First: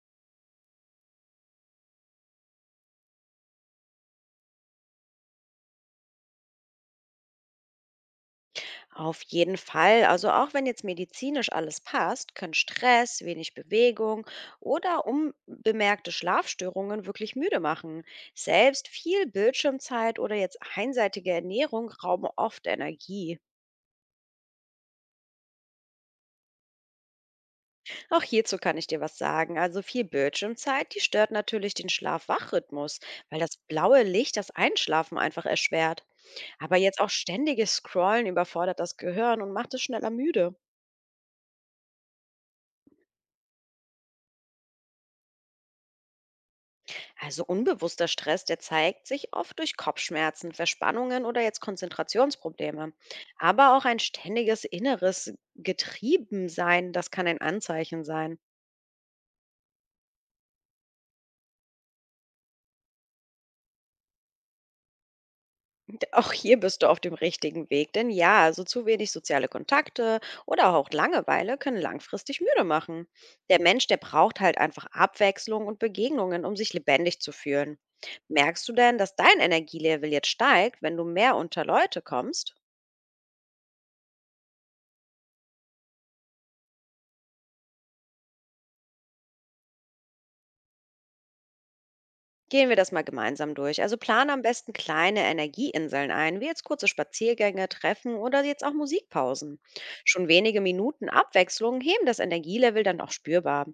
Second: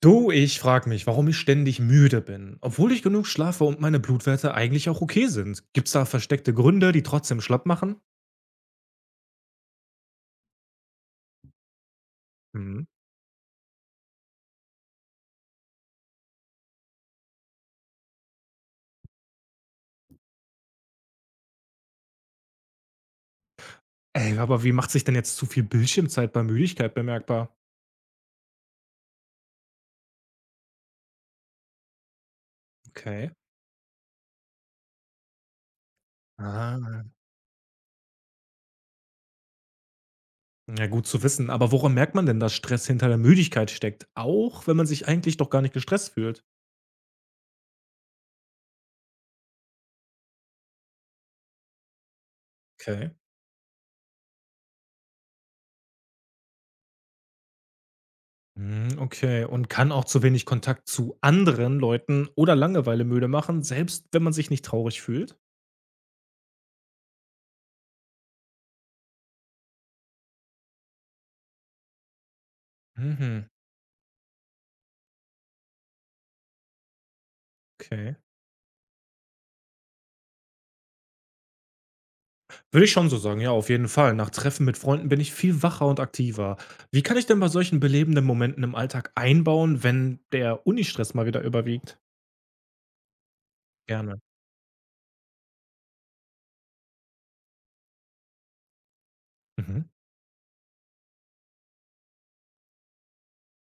Du, ich frage mich, warum ich ständig müde bin, obwohl ich genug schlafe und meine Blutwerte eigentlich auch okay sind. Gibt's da versteckte Gründe, die trotzdem schlapp machen? Auf jeden Fall. Also auch wenn jetzt medizinisch alles passt, können Mhm. Stress, wenig Bewegung oder unbemerkte Schlafstörungen wirklich müde machen. Selbst viel Bildschirmzeit oder jetzt einseitige Ernährung rauben oft Energie. Ey, aber wie macht sich denn jetzt zu viel Bildschirmzeit bei Müdigkeit bemerkbar? Auch hierzu kann ich dir was sagen. Also viel Bildschirmzeit, die stört natürlich den Schlaf-Wach-Rhythmus, Okay. weil das blaue Licht das Einschlafen einfach erschwert. Aber jetzt Ah. auch ständiges Scrollen überfordert das Gehirn und macht es schneller müde. Ja, gut zu wissen. Aber woran merkt man denn, dass Stress hinter der Müdigkeit steckt? Auch wenn man sich eigentlich doch gar nicht gestresst fühlt. Also unbewusster Stress, der zeigt sich oft durch Kopfschmerzen, Verspannungen oder jetzt Konzentrationsprobleme. Okay. Aber auch ein ständiges inneres Getriebensein, das kann ein Anzeichen sein. Mhm, okay, und kann auch zu wenig Kontakt zu anderen Leuten oder Langeweile müde machen, selbst wenn man sich nicht traurig fühlt? Auch hier bist du auf dem richtigen Weg, denn ja, also zu wenig soziale Kontakte oder auch Langeweile können langfristig müde machen. Mhm. Der Mensch, der braucht halt einfach Abwechslung und Begegnungen, um sich lebendig zu fühlen. Okay. Merkst du denn, dass dein Energielevel jetzt steigt, wenn du mehr unter Leute kommst? Würde ich schon so sagen, ja, auf jeden Fall. Nach Treffen mit Freunden bin ich viel wacher und aktiver. Wie kann ich denn bei solchen belebenden Momenten im Alltag einbauen, wenn der Unistress mal wieder überwiegt? Gehen wir das mal gemeinsam durch. Also Gerne. plan am besten kleine Energieinseln ein, wie jetzt kurze Spaziergänge, Treffen oder jetzt auch Musikpausen. Mhm. Schon wenige Minuten Abwechslung heben das Energielevel dann auch spürbar.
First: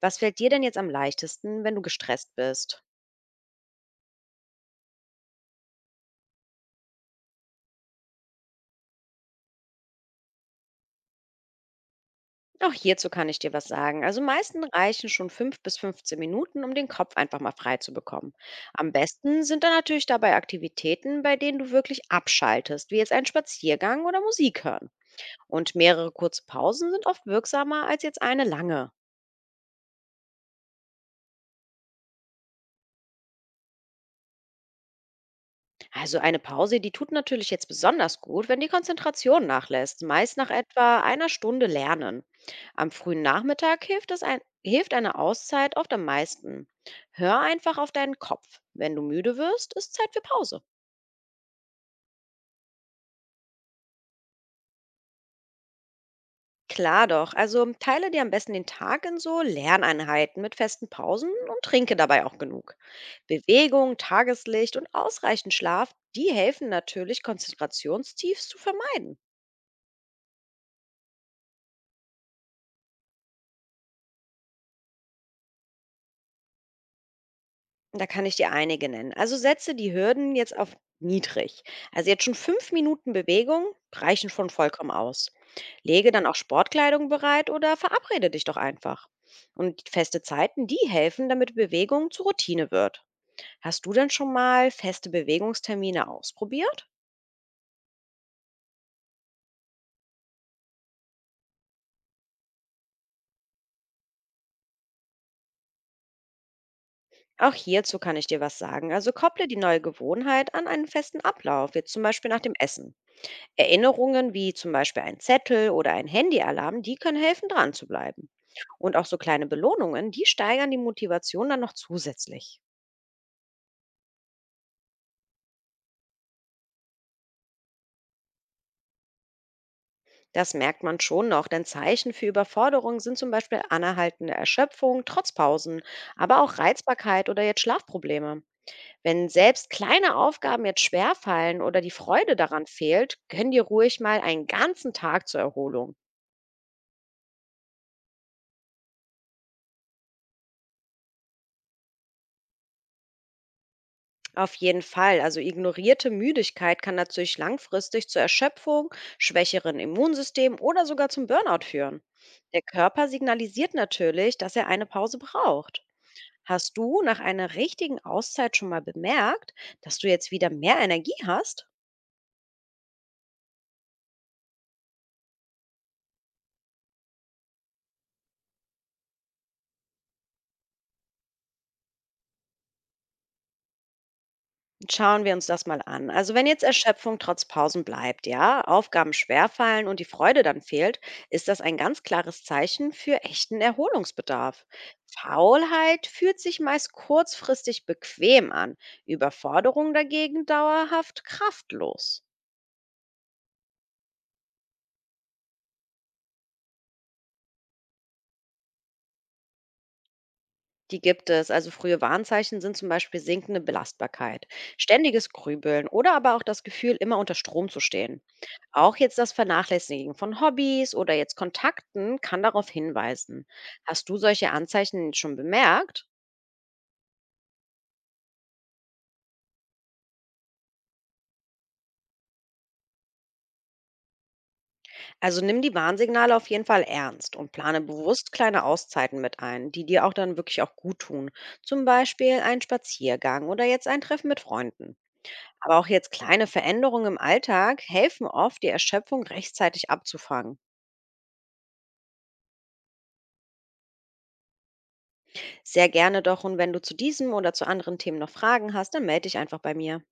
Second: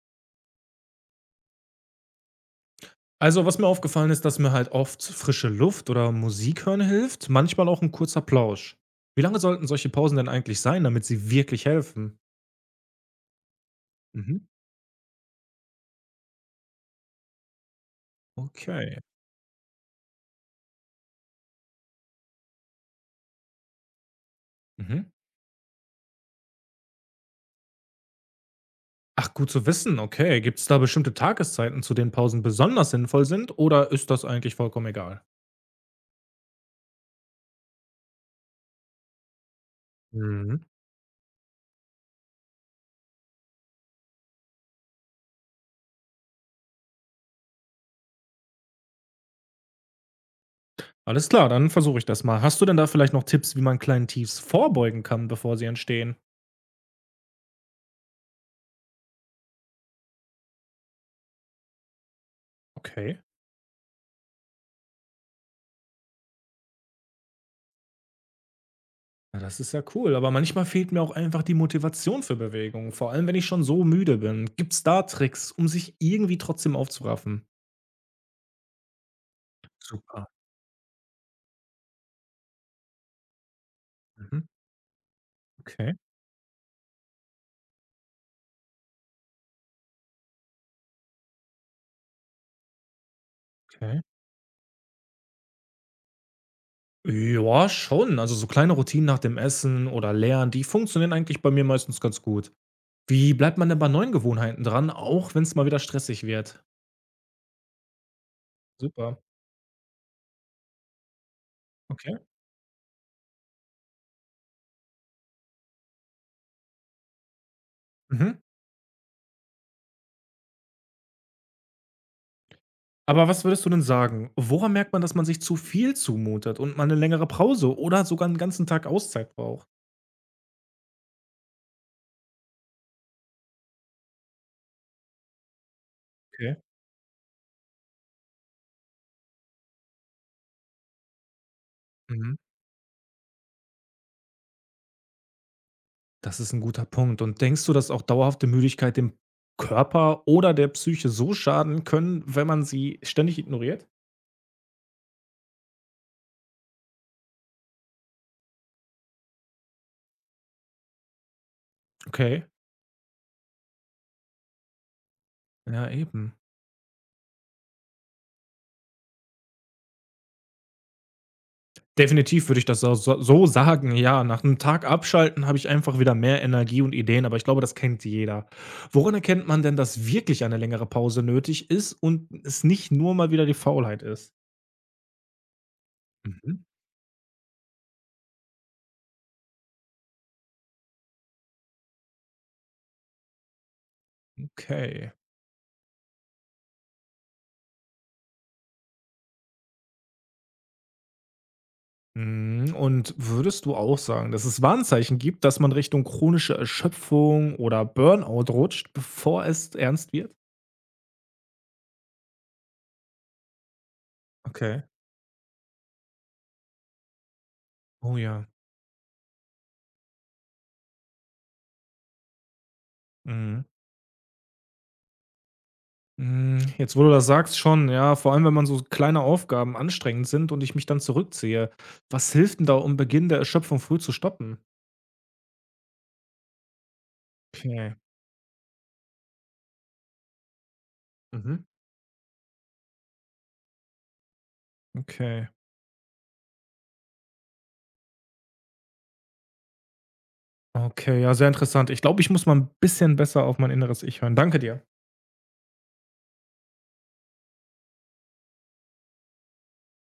Was fällt dir denn jetzt am leichtesten, wenn du gestresst bist? Also, was mir aufgefallen ist, dass mir halt oft frische Luft oder Musik hören hilft, manchmal auch ein kurzer Plausch. Wie lange sollten solche Pausen denn eigentlich sein, damit sie wirklich helfen? Auch hierzu kann ich dir was sagen. Also Mhm. meisten reichen schon 5 bis 15 Minuten, um den Kopf einfach mal frei zu bekommen. Am Okay. besten sind dann natürlich dabei Aktivitäten, bei denen du wirklich abschaltest, wie jetzt ein Spaziergang oder Musik hören. Mhm. Und mehrere kurze Pausen sind oft wirksamer als jetzt eine lange. Ach, gut zu wissen, okay. Gibt es da bestimmte Tageszeiten, zu denen Pausen besonders sinnvoll sind, oder ist das eigentlich vollkommen egal? Also eine Pause, die tut natürlich jetzt besonders gut, wenn die Konzentration nachlässt, meist nach Mhm. etwa einer Stunde Lernen. Am frühen Nachmittag hilft eine Auszeit oft am meisten. Hör einfach auf deinen Kopf. Wenn du müde wirst, ist Zeit für Pause. Alles klar, dann versuche ich das mal. Hast du denn da vielleicht noch Tipps, wie man kleinen Tiefs vorbeugen kann, bevor sie entstehen? Klar doch. Also teile dir am besten den Tag in so Lerneinheiten mit festen Pausen und trinke dabei auch genug. Okay. Bewegung, Tageslicht und ausreichend Schlaf, die helfen natürlich, Konzentrationstiefs zu vermeiden. Ja, das ist ja cool, aber manchmal fehlt mir auch einfach die Motivation für Bewegung, vor allem wenn ich schon so müde bin. Gibt's da Tricks, um sich irgendwie trotzdem aufzuraffen? Da kann ich dir einige nennen. Also setze die Super. Hürden jetzt auf niedrig. Also jetzt schon 5 Minuten Bewegung reichen Mhm. schon vollkommen aus. Okay, Lege dann auch Sportkleidung bereit oder verabrede dich doch einfach. Und feste Zeiten, die helfen, damit Bewegung zur Routine wird. Hast du okay. denn schon mal feste Bewegungstermine ausprobiert? Ja, schon. Also so kleine Routinen nach dem Essen oder Lernen, die funktionieren eigentlich bei mir meistens ganz gut. Wie bleibt man denn bei neuen Gewohnheiten dran, auch wenn es mal wieder stressig wird? Auch hierzu kann ich dir was sagen. Also Super. kopple die neue Gewohnheit an einen festen Ablauf, jetzt zum Okay. Beispiel nach dem Essen. Erinnerungen wie zum Beispiel ein Zettel oder ein Handyalarm, die können helfen, dran zu Mhm. bleiben. Und auch so kleine Belohnungen, die steigern die Motivation dann noch zusätzlich. Aber was würdest du denn sagen? Woran merkt man, dass man sich zu viel zumutet und mal 'ne längere Pause oder sogar 'n ganzen Tag Auszeit braucht? Das merkt man schon noch, denn Zeichen für Überforderung sind zum Beispiel anerhaltende Erschöpfung, trotz Pausen, aber Okay. auch Reizbarkeit oder jetzt Schlafprobleme. Wenn selbst kleine Aufgaben jetzt schwerfallen oder die Mhm. Freude daran fehlt, gönn dir ruhig mal einen ganzen Tag zur Erholung. Das ist 'n guter Punkt. Und denkst du, dass auch dauerhafte Müdigkeit dem Körper oder der Psyche so schaden können, wenn man sie ständig ignoriert? Auf jeden Fall. Also ignorierte Müdigkeit kann natürlich langfristig zur Erschöpfung, schwächeren Immunsystem oder sogar zum Burnout führen. Okay, Der Körper signalisiert natürlich, dass er eine Pause braucht. ja eben. Hast du nach einer richtigen Auszeit schon mal bemerkt, dass du jetzt wieder mehr Energie hast? Definitiv würde ich das so sagen, ja. Nach 'nem Tag abschalten habe ich einfach wieder mehr Energie und Ideen, aber ich glaube, das kennt jeder. Woran erkennt man denn, dass wirklich eine längere Pause nötig ist und es nicht nur mal wieder die Faulheit ist? Schauen wir uns das mal an. Also wenn Mhm, jetzt Erschöpfung trotz Pausen bleibt, ja, Aufgaben schwerfallen und die Freude dann fehlt, ist das ein ganz klares Zeichen für echten Erholungsbedarf. okay. Faulheit fühlt sich meist kurzfristig bequem an, Überforderung dagegen dauerhaft kraftlos. Mhm, und würdest du auch sagen, dass es Warnzeichen gibt, dass man Richtung chronische Erschöpfung oder Burnout rutscht, bevor es ernst wird? Die gibt es. Also frühe Warnzeichen sind zum Beispiel sinkende Belastbarkeit, Okay. ständiges Grübeln oder aber auch das Gefühl, immer unter Strom zu Oh stehen. ja. Auch jetzt das Vernachlässigen von Hobbys oder jetzt Kontakten kann darauf hinweisen. Mhm. Hast du solche Anzeichen schon bemerkt? Hm, jetzt, wo du das sagst, schon, ja, vor allem, wenn man so kleine Aufgaben anstrengend sind und ich mich dann zurückziehe. Was hilft denn da, um Beginn der Erschöpfung früh zu stoppen? Also nimm die Warnsignale auf jeden Fall ernst und plane Okay. bewusst kleine Auszeiten mit ein, die dir auch dann wirklich auch gut tun. Mhm. Zum Beispiel ein Spaziergang oder jetzt ein Treffen mit Freunden. Okay. Aber auch jetzt kleine Veränderungen im Alltag helfen oft, die Erschöpfung rechtzeitig abzufangen. Okay, ja, sehr interessant. Ich glaube, ich muss mal ein bisschen besser auf mein inneres Ich hören. Danke dir. Sehr gerne doch und wenn du zu diesem oder zu anderen Themen noch Fragen hast, dann melde dich einfach bei mir.